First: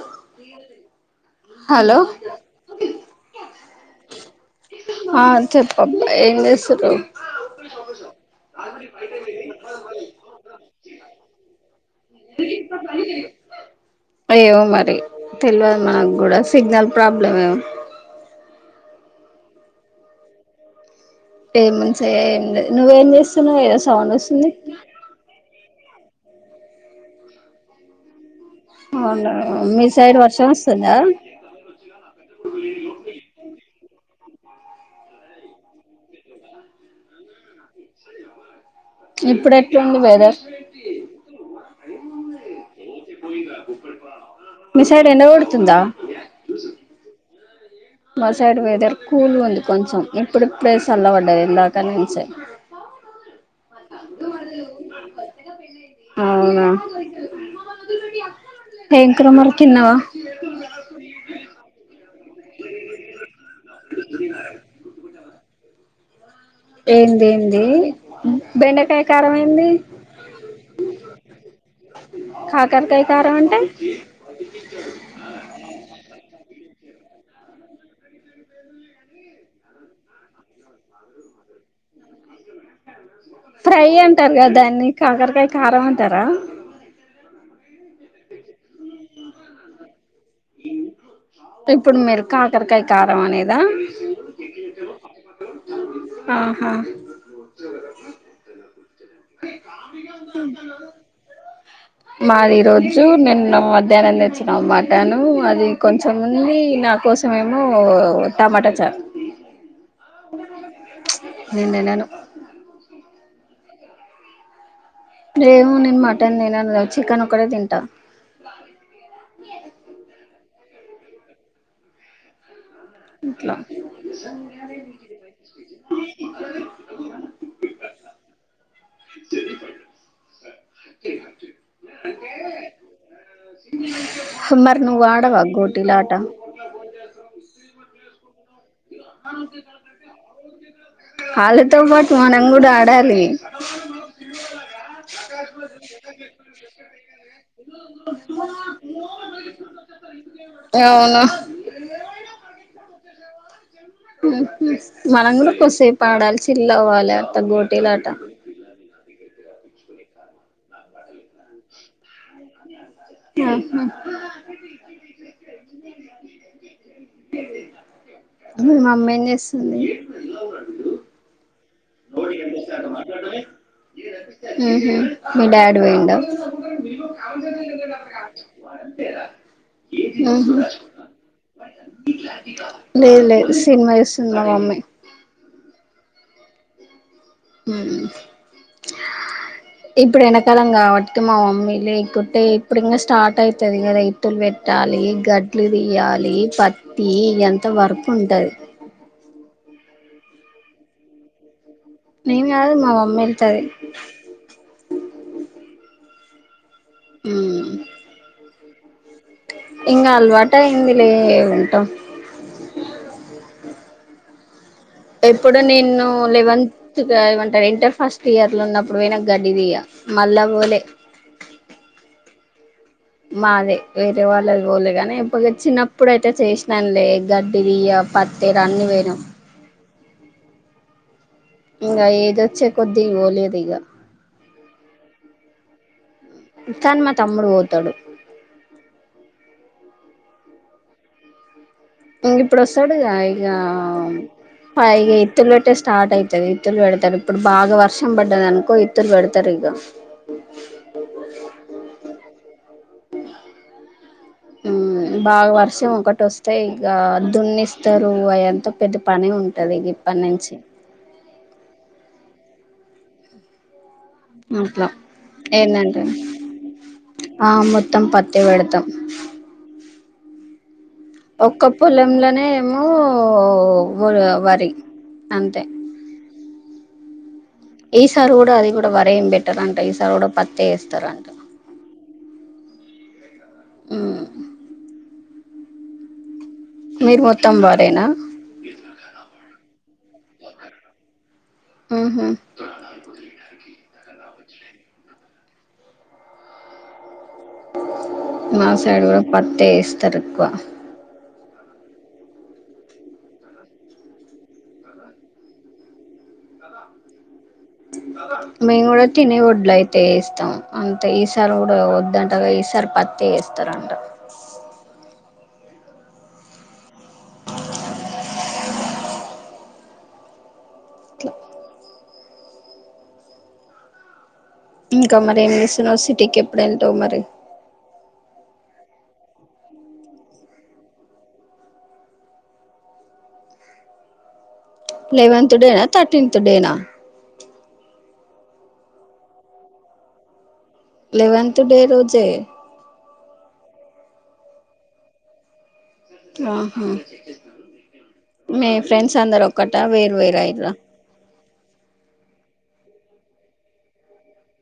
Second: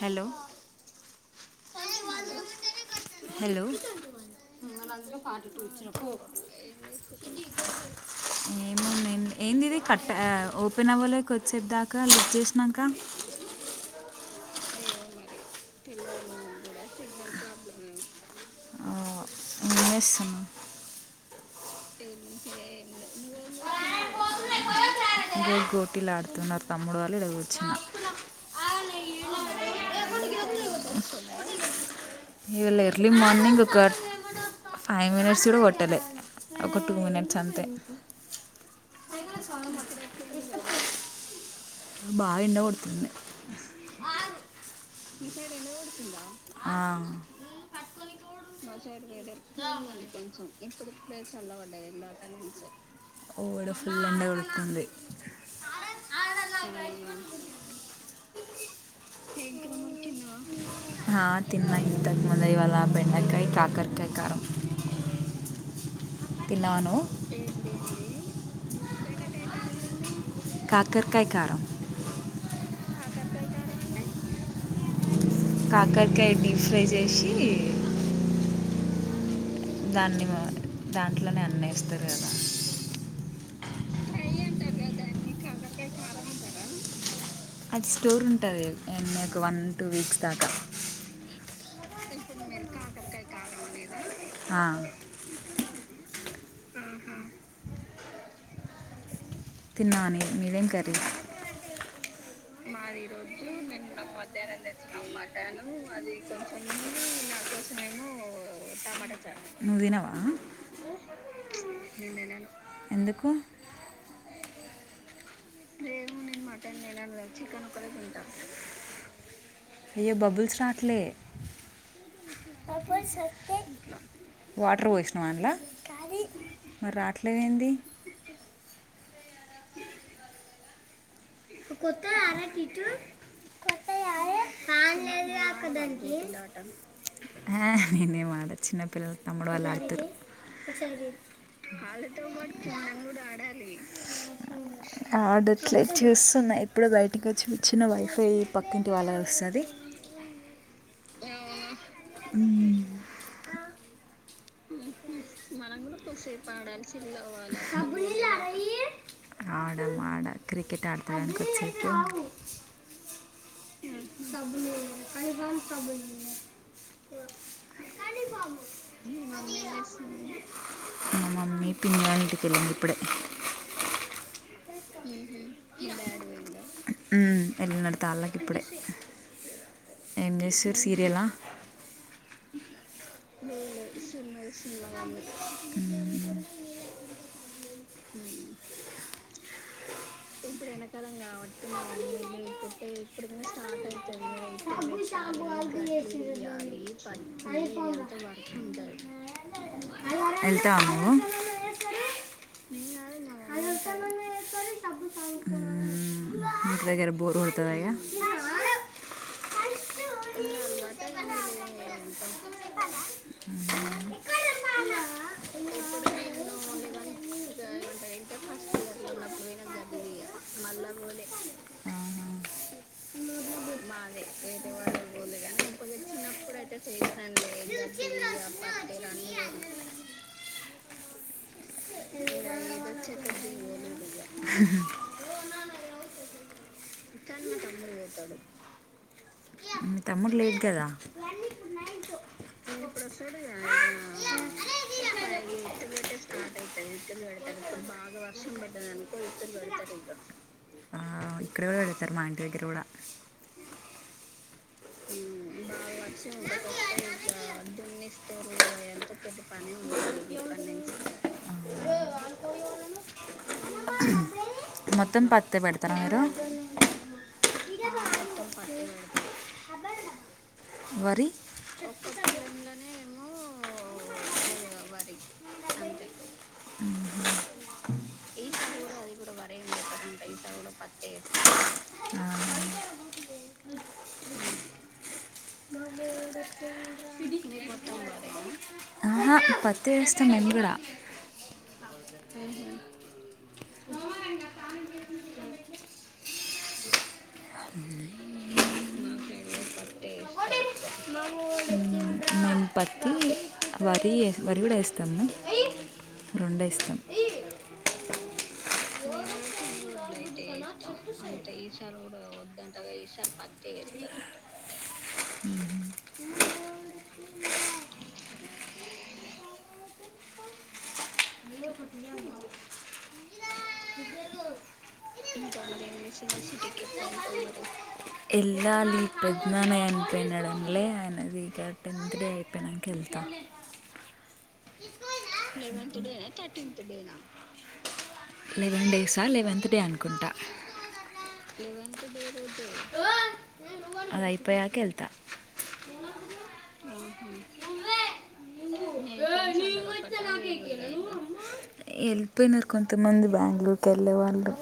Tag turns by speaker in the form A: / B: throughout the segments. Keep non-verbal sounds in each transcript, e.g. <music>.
A: Hello
B: hello
A: hello
B: ఆ చెప్పబ్బా ఏం చేస్తుర్రు
A: ఏ ఏంది ఇది కట్ట ఓపెన్ అవ్వలోక వచ్చేా ఇంకాలప్ చేసినాక
B: ఏవో మరి తెలియదు మనకు కూడా సిగ్నల్ ప్రాబ్లం ఏం
A: విస్తున్నా
B: ఏమంచియ ఏం నువ్వేం చేస్తున్నావు్ ఏదో సౌండ్ వస్తుంది
A: ఇ గోట్లాడుతున్నారు తమ్ముడు వాళ్ళు ఇలాగ వచ్చిన
B: అవును మీ సైడ్ వర్షం వస్తుందా
A: ఇవాళ ఎర్లీ మార్నింగ్ ఒక ఫైవ్ మినిట్స్ కూడా కొట్టలే ఒక టూ మినిట్స్ అంతే
B: ఇప్పుడు ఎట్లుంది బదర్
A: బాగా ఇండ కొడుతు
B: మీ సైడ్ ఎండ కొడుతుందా
A: ఆ
B: మా సైడ్ వెదర్ కూల్ ఉంది కొంచెం ఇప్పుడుప్పుడ అల్ల పడ్డది ఇలాకానేసే
A: పుల్లండడి ఉడుతుంది
B: అవునా భంక్ర మర్ చిన్నవా
A: తిన్న ఇంతకుముందు ఇవాళ బెండకాయ కాకరకాయ కారం తిన్నాను
B: ఏంది ఏంది బెండకాయ కారం ఏంది
A: కాకరకాయ కారం
B: కాకరకాయ కరగంటే
A: ట్రై చేసి దాన్ని దాంట్లోనే అన్యిస్తంది కదా
B: ఫ్రై అంటారు కదా దాన్ని కాకరకాయ కారం అంటారా
A: అది స్టోర్ ఉంటదికు వన్ అండ్ టూ వీక్స్ దాకా
B: ఇప్పుడు మీరు కాకరకాయ కారం అనేదా
A: హా
B: ఆహా
A: తిన్న అని మేదెం కర్రీ
B: మాది రోజు నిన్న
A: మధ్యాహ్నం తెచ్చిన మటను అది కొంచెం నా కోసమేమో టమాటా చ నువ్వు తినవా నేను తినను ఎందుకు
B: ఏమో నేను మటన్ తినను చికెన్ ఒకటె తింటా
A: ట్లా
B: ఇట్లా
A: వాటర్ పోసిన అంలా మరి రాట్లేవి ఏంది
B: <unintelligible>
A: కొత్త ఆరా కొత్త
B: మరి నువ్వు
A: అది
B: ఆడవా గోటీల
A: ఆకదానికి
B: ఆట
A: ఆ నేనే మ చిన్నప్ప తమ్ముడు వాళ్ళు ఆడతారు
B: పాటు
A: వాళ్ళతో
B: మనం
A: పాటు
B: కూడా
A: మనం
B: ఆడాలి
A: కూడా ఆడాలి లెట్స్ ఎప్పుడడు బయటికి వచ్చి చిన్న వైఫై పక్కింటి వాళ్ళ వస్తుంది
B: అవునా
A: ఆ
B: ఓ
A: మన కూడా కాసేపు ఆడాలి చిల్
B: అవ్వాలి అట్ట గోటీలాట
A: అవ్వాలి ఆడ ఆడ క్రికెట్ ఆడతడానినికి వచ్చాంకా <unintelligible>
B: ఆహా మీ మమ్మీ ఏం చేస్తుంది
A: ఆ మమ్మీ పిన్నని వెళ్ళింది ఇప్పుడ
B: <unintelligible> మీ డాడ వేంట
A: మ్మ్. వెళ్ళినాడు తాళ్ళకి ఇప్పుడే ఏం చేస్తరు సీరియలా
B: లేదు లేదు సినిమా చూస్తుంది మా మమ్మీ ఏ
A: ఇప్పుడు ఎండకాలం కాబట్టి మా మమ్మీ లేకుంటే ఇప్పుడు ఇంకా స్టార్ట్ అవుతుది కదా ఎతులు పెట్టాలి గడ్లు తీయాలి పత్తి ఇ ఎంత వర్క్ ఉంటంది వెళ్తావ నువ్వు
B: నేను కాదు మా మమ్మీ వెళ్తది
A: ఇంటిదగ్గర బోర్ కొడుతదా ఇగ
B: ఇంకా అలవాటు అయిందిలే ఉంటాం ఎప్పుడు నిన్ను లెవెన్త్ ఏమంటారు ఇంటర్ ఫస్ట్ ఇయర్ లో ఉన్నప్పుడు పోయినం గడ్డి దీయ మళ్ళా పోలే మాదే వేరే వాళ్ళది పోలే కానీ ఎప్పుడోచ్చిన్నప్పుడు అయితే చేసినానులే గడ్డి దీయ పత్తేరా అన్నీ వేయినాం. ఇగ ఏజ్ వచ్చే కొద్ది వోలేదు ఇగ కన్ మా తమ్ముడు వోతాడు
A: మీ తమ్ముడు లేడ్గ దా
B: ఇగ ఇప్పుడు వస్తాడు గా ఇగ ఆ ఇ ఇత్తులు కట్టే స్టార్ట్ అయితది ఇత్తులు పెడతాడు ఇప్పుడు బాగా వర్షం పడ్డది అనుకో ఇత్తులు పెడ్ త
A: ఆ ఇక్కడ గుడ వెడుతరు మా ఇంటి దగ్గర గుడ
B: బాగా వర్షం ఒకటి వస్తే ఇగ దున్నిస్తరు ఆయంత పెద్ద పని ఉంటది ఇగ ఇప్పన్నుంచి. ఇంట్ల
A: మొత్తం పత్తే పెడతారా
B: ఏందంటే
A: మీరు
B: ఆ మొత్తం పత్తే పెడతం
A: వరి
B: ఒక్క పొలంలోనే ఏమో వో వరి అంతే
A: మ్మ్ హ్
B: ఈసారి గుడ అది గుడ వరే ఏం పెట్టరంట ఈసారి కూడా పత్తే వేస్తారంట
A: ఆ,
B: మ్మ్ మీరు మొత్తం వరేనా
A: మళ్ళీగూడ ఆహా తెరుస్తాయి నన్ గుడా
B: ఉహు మాసైడు గుడ పత్తే ఏస్ తరుక్కువ
A: మేం మేము పత్తి వరీ వరి కూడా వేస్తాము రెండు వేస్తాం
B: మేము కూడా తినే ఒడ్లు అయితే వేస్తాం అంతే ఈసారి కూడా వద్దంటవ ఈసారి పత్తి వస్తారంట అట్ల ఇంకా మరి ఏం చేస్తున్నావ్ సిటీకెప్పుడెల్తవు మరి
A: వెళ్లాలి పెద్దనాన్న చనిపోయినాడనలే ఆయనది ఇగ టెన్త్ డే అయిపోయినాక వెళ్తా
B: లెవెన్త్ డేనా థర్టీన్త్ డేనా
A: లెవెన్ డేసా లెవెంతత్ డే అనుకుంటా
B: లెవెన్త్ డే రోజే
A: ఆ అదయిపోయాక ఎళ్తా
B: ఆహా మీ ఫ్రెండ్స్ అందరు ఒక్కటా
A: వ
B: వేరు
A: నా
B: వేరు అయిర్రా
A: వెళ్ళిపోయినారు కొంతమంది బెంగళూరుకి వెళ్ళే వాళ్ళు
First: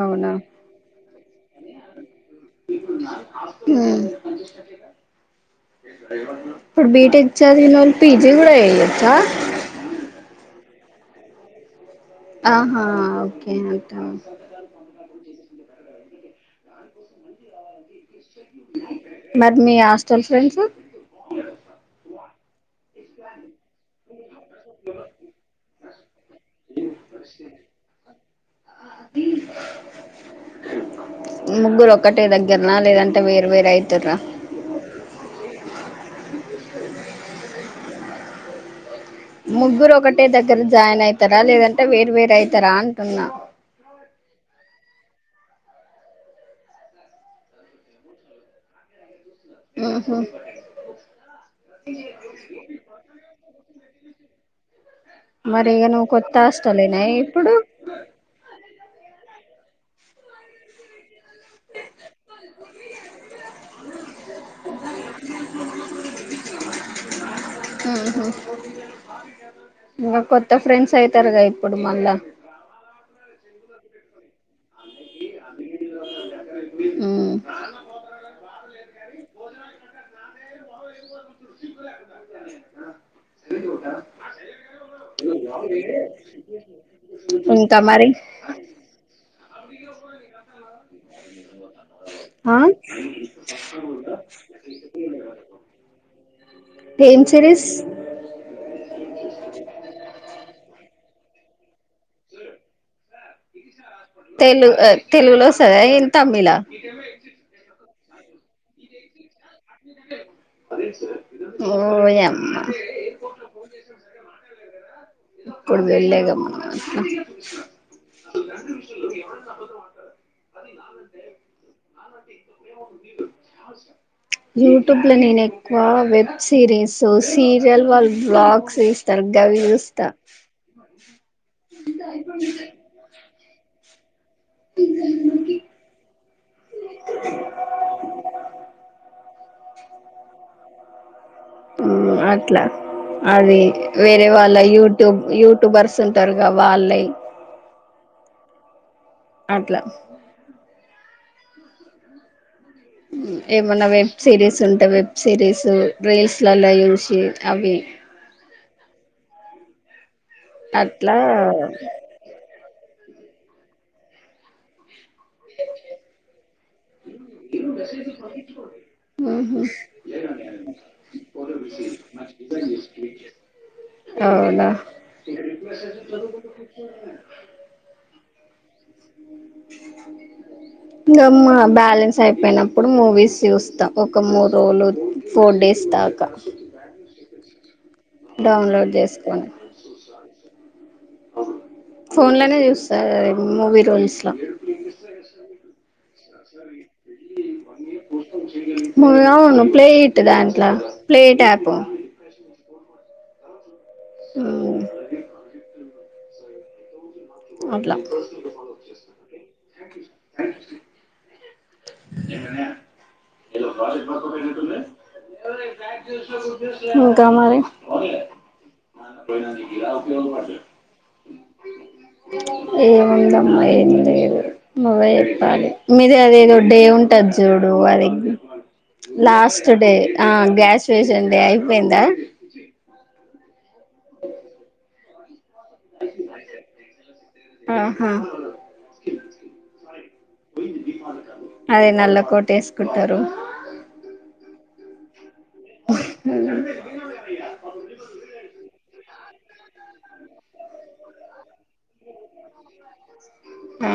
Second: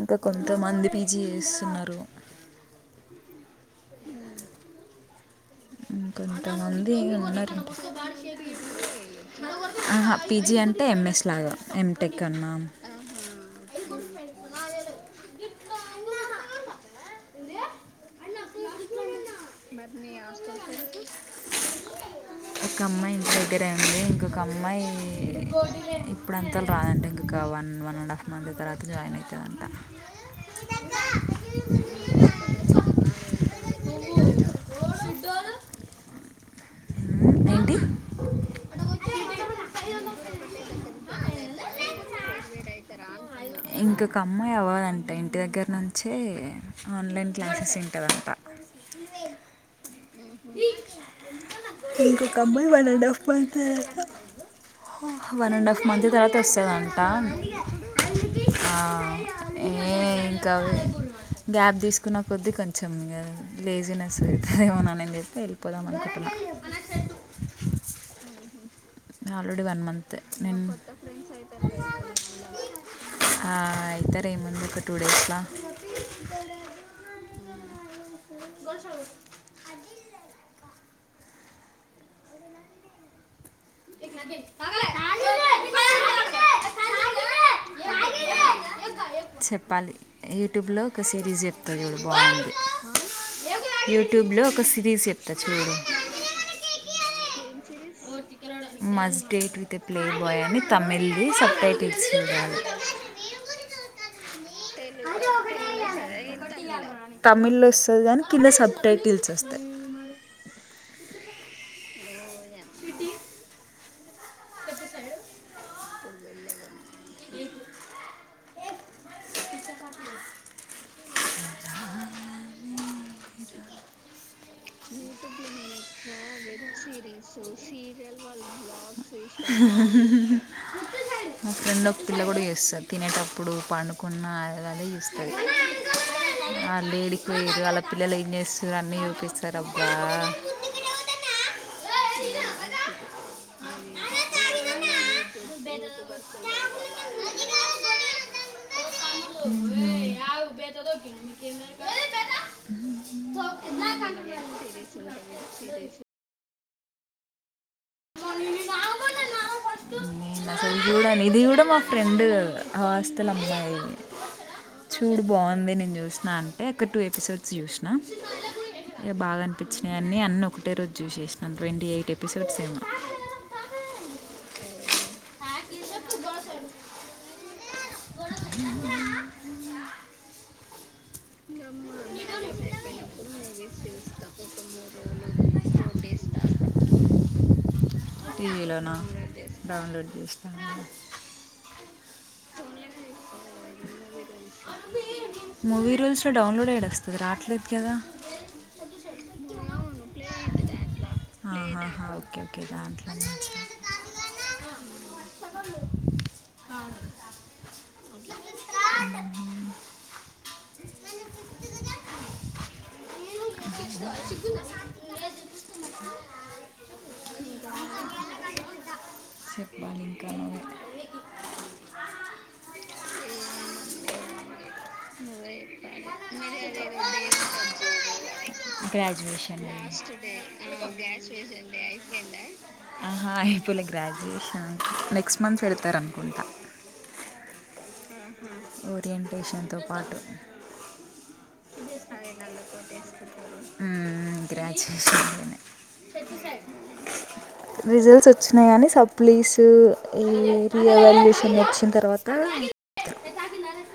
A: ఇంకా
B: అవునా
A: కొంతమంది పీజీ చేస్తున్నారు
B: అ
A: కొంతమంది ఉన్నార
B: చదివినోళ్ళు పీజీ కూడా చెయ్యొచ్చా
A: ఆహా పీజి అంట అంటే ఎంఎస్ లాగా ఎం
B: ఆహా ఓకే మరి మీ
A: మర్ణ
B: హాస్టల్ ఫ్రెండ్స్
A: అస్తప్పు ఒక అమ్మాయి ఇంట్ దగ్గరయింది ఇంకొక అమ్మాయి ఇప్పుడ అంతాలో రాదంటే ఇంకొక one one and half month తర్వాత జాయిన్ అవుతుందంట
B: ముగ్గురు ఒక్కటే దగ్గరన లేదంటేరు వేరేైతురు క్క
A: ఏంటి
B: ముగ్గురు ఒకటే దగ్గర జాయిన్ అయితారా లేదంటే వేరు వేర అవుతారా అంటున్నా
A: వాంటి దగ్గర నుంచంచి ఆన్లైన్ క్లాసెస్ ఉంటుందంట
B: ఆ
A: కొకో కమ్బై వ డఫబతే వన్ అండ్
B: మరి
A: హాఫ్
B: ఇగ
A: మంత్
B: నువ్వు
A: తర్వాత
B: కొత్త
A: వస్తుందంట
B: హాస్టలేనా ఇప్పుడు
A: ఏ ఇంకా గ్యాప్ తీసుకున్న కొద్దీ కొంచెం ఇం లేజినెస్ అవుతుంది ఏమోనాని ఇపోద
B: ఉహు
A: ఆల్రెడి వన్ మంత్
B: ఇంకా
A: న
B: కొత్త ఫ్రెండ్స్ అయితారుగా ఇప్పుడు మళ్ళా
A: అవుతార ఏముంది ఒక ఒక టూ డేస్లో
B: ఉమ్
A: స
B: అరి
A: చెప్పల్ యూట్యూబ్లో కస రిజెప్
B: ఆ
A: యూట్యూబ్లో ఒక సిరీస్ చెప్తా చూడు
B: ఏం series
A: must date with a playboy అని తమిళ్ది సబ్కైటిల్ చేయి
B: తెలుగు తెలుగులో వస్తద ఏన్ తమిలా
A: తమిళ్ దాని కింద సబ్ టైటిల్స్ వస్తాయి
B: ఓ ఎమ్మా ఇప్పుడు వెళ్ళేగ మన్నా యూట్యూబ్ లో నేను వెబ్ సిరీస్ సీరియల్ వాళ్ళు బ్లాగ్స్ తీస్తారు గవి చూస్తా
A: ఒక పిల్ల కూడా చేస్త తినేటప్పు ఇప్పుడు పండుకు నా అద చూస్తుంది లేడికి లేదు వాళ్ళ పిల్లలు ఏం చేస్తు అన్నీ చూపిస్త తరబ్బా
B: అట్లా అది వేరే వాళ్ళ యూట్యూబ్ యూట్యూబర్స్
A: ఫస్ట్
B: ఉంటారుగా వాళ్ళే అట్లా ఏమన్నా వెబ్ సిరీస్ ఉంటే వెబ్ సిరీస్ రీల్స్ ఇలాల ఉసి అవి
A: న నా ఇజ కూడా
B: అట్లా
A: నిధి కూడా మా ఫ్రెం అవాస్తతోలుందాంది చూడు బాగుంది నేను చూసినా అంటే అక్కడ టూ ఎపిసోడ్స్ చూసినా ఇక బాగా
B: మ్ హు
A: అనిపించినాయి అన్నీ అన్నీ ఒకటే రోజు చూసేసినాను ట్వంటీ ఎయిట్ ఎపిసోడ్స్ ఏమో
B: అవునా బ చ ఇంకామ్ మా బ్యాలెన్స్ అయిపోయినప్పుడు మూవీస్ చూస్తాం ఒక మూడు రోజులు ఫోర్ డేస్ దాకా
A: టీవీ లోన
B: డౌన్లోడ్ చేసుకొని
A: డౌన్లోడ్ చేస్త
B: ఫోన్లోనే చూస్తారు మూవీ రూల్స్
A: మూవీ రూల్స్లో డౌన్లోడ్ యాడ వస్తుంది రాట్లేదు కదా
B: మువును ప్లే ఇట్ దాంట్లో ప్లే ఐటీ యాప్
A: ఆహాహా <unintelligible>
B: <unintelligible> అట్లా ఇంకా మరి
A: చెప్పాలి ఇంకా నువ్వే
B: <unintelligible> ఏముందమ్మా ఏం లేదు మబ చెప్పాలి మీద అదేదో డే ఉంటది చూడు అది
A: గ్రాడ్యుయేషన్
B: లాస్ట్ డే ఆ గ్రాజ్యుయేషన్ డే అయిపోయిందా
A: లైక్ గ్ర్రాజుయషన్ మనసు ఎడతన్నారు
B: ఆహా
A: ఓరియంటేషన్తో పాటు
B: అదే నల్ల కోట వేసుకుంటారు
A: గ్రా స సర రిజల్ట్స్ వచ్చన్నానీ స ప్లీస్ ఈ రీ అవాల్యూషన్ వచ్చిన తర్వాత
B: ఆ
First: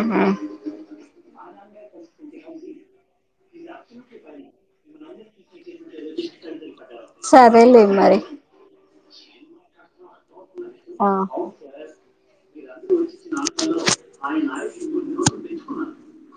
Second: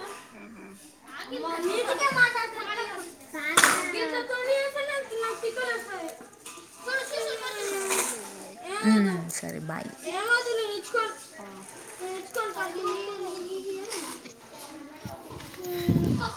B: సరే లేవు మరి
A: సరే బాయ్ ఏమో నేను ఇచ్చుకోను
B: ఆయన
A: నేను
B: తీసుకున్నారు
A: ఇచ్చుకోను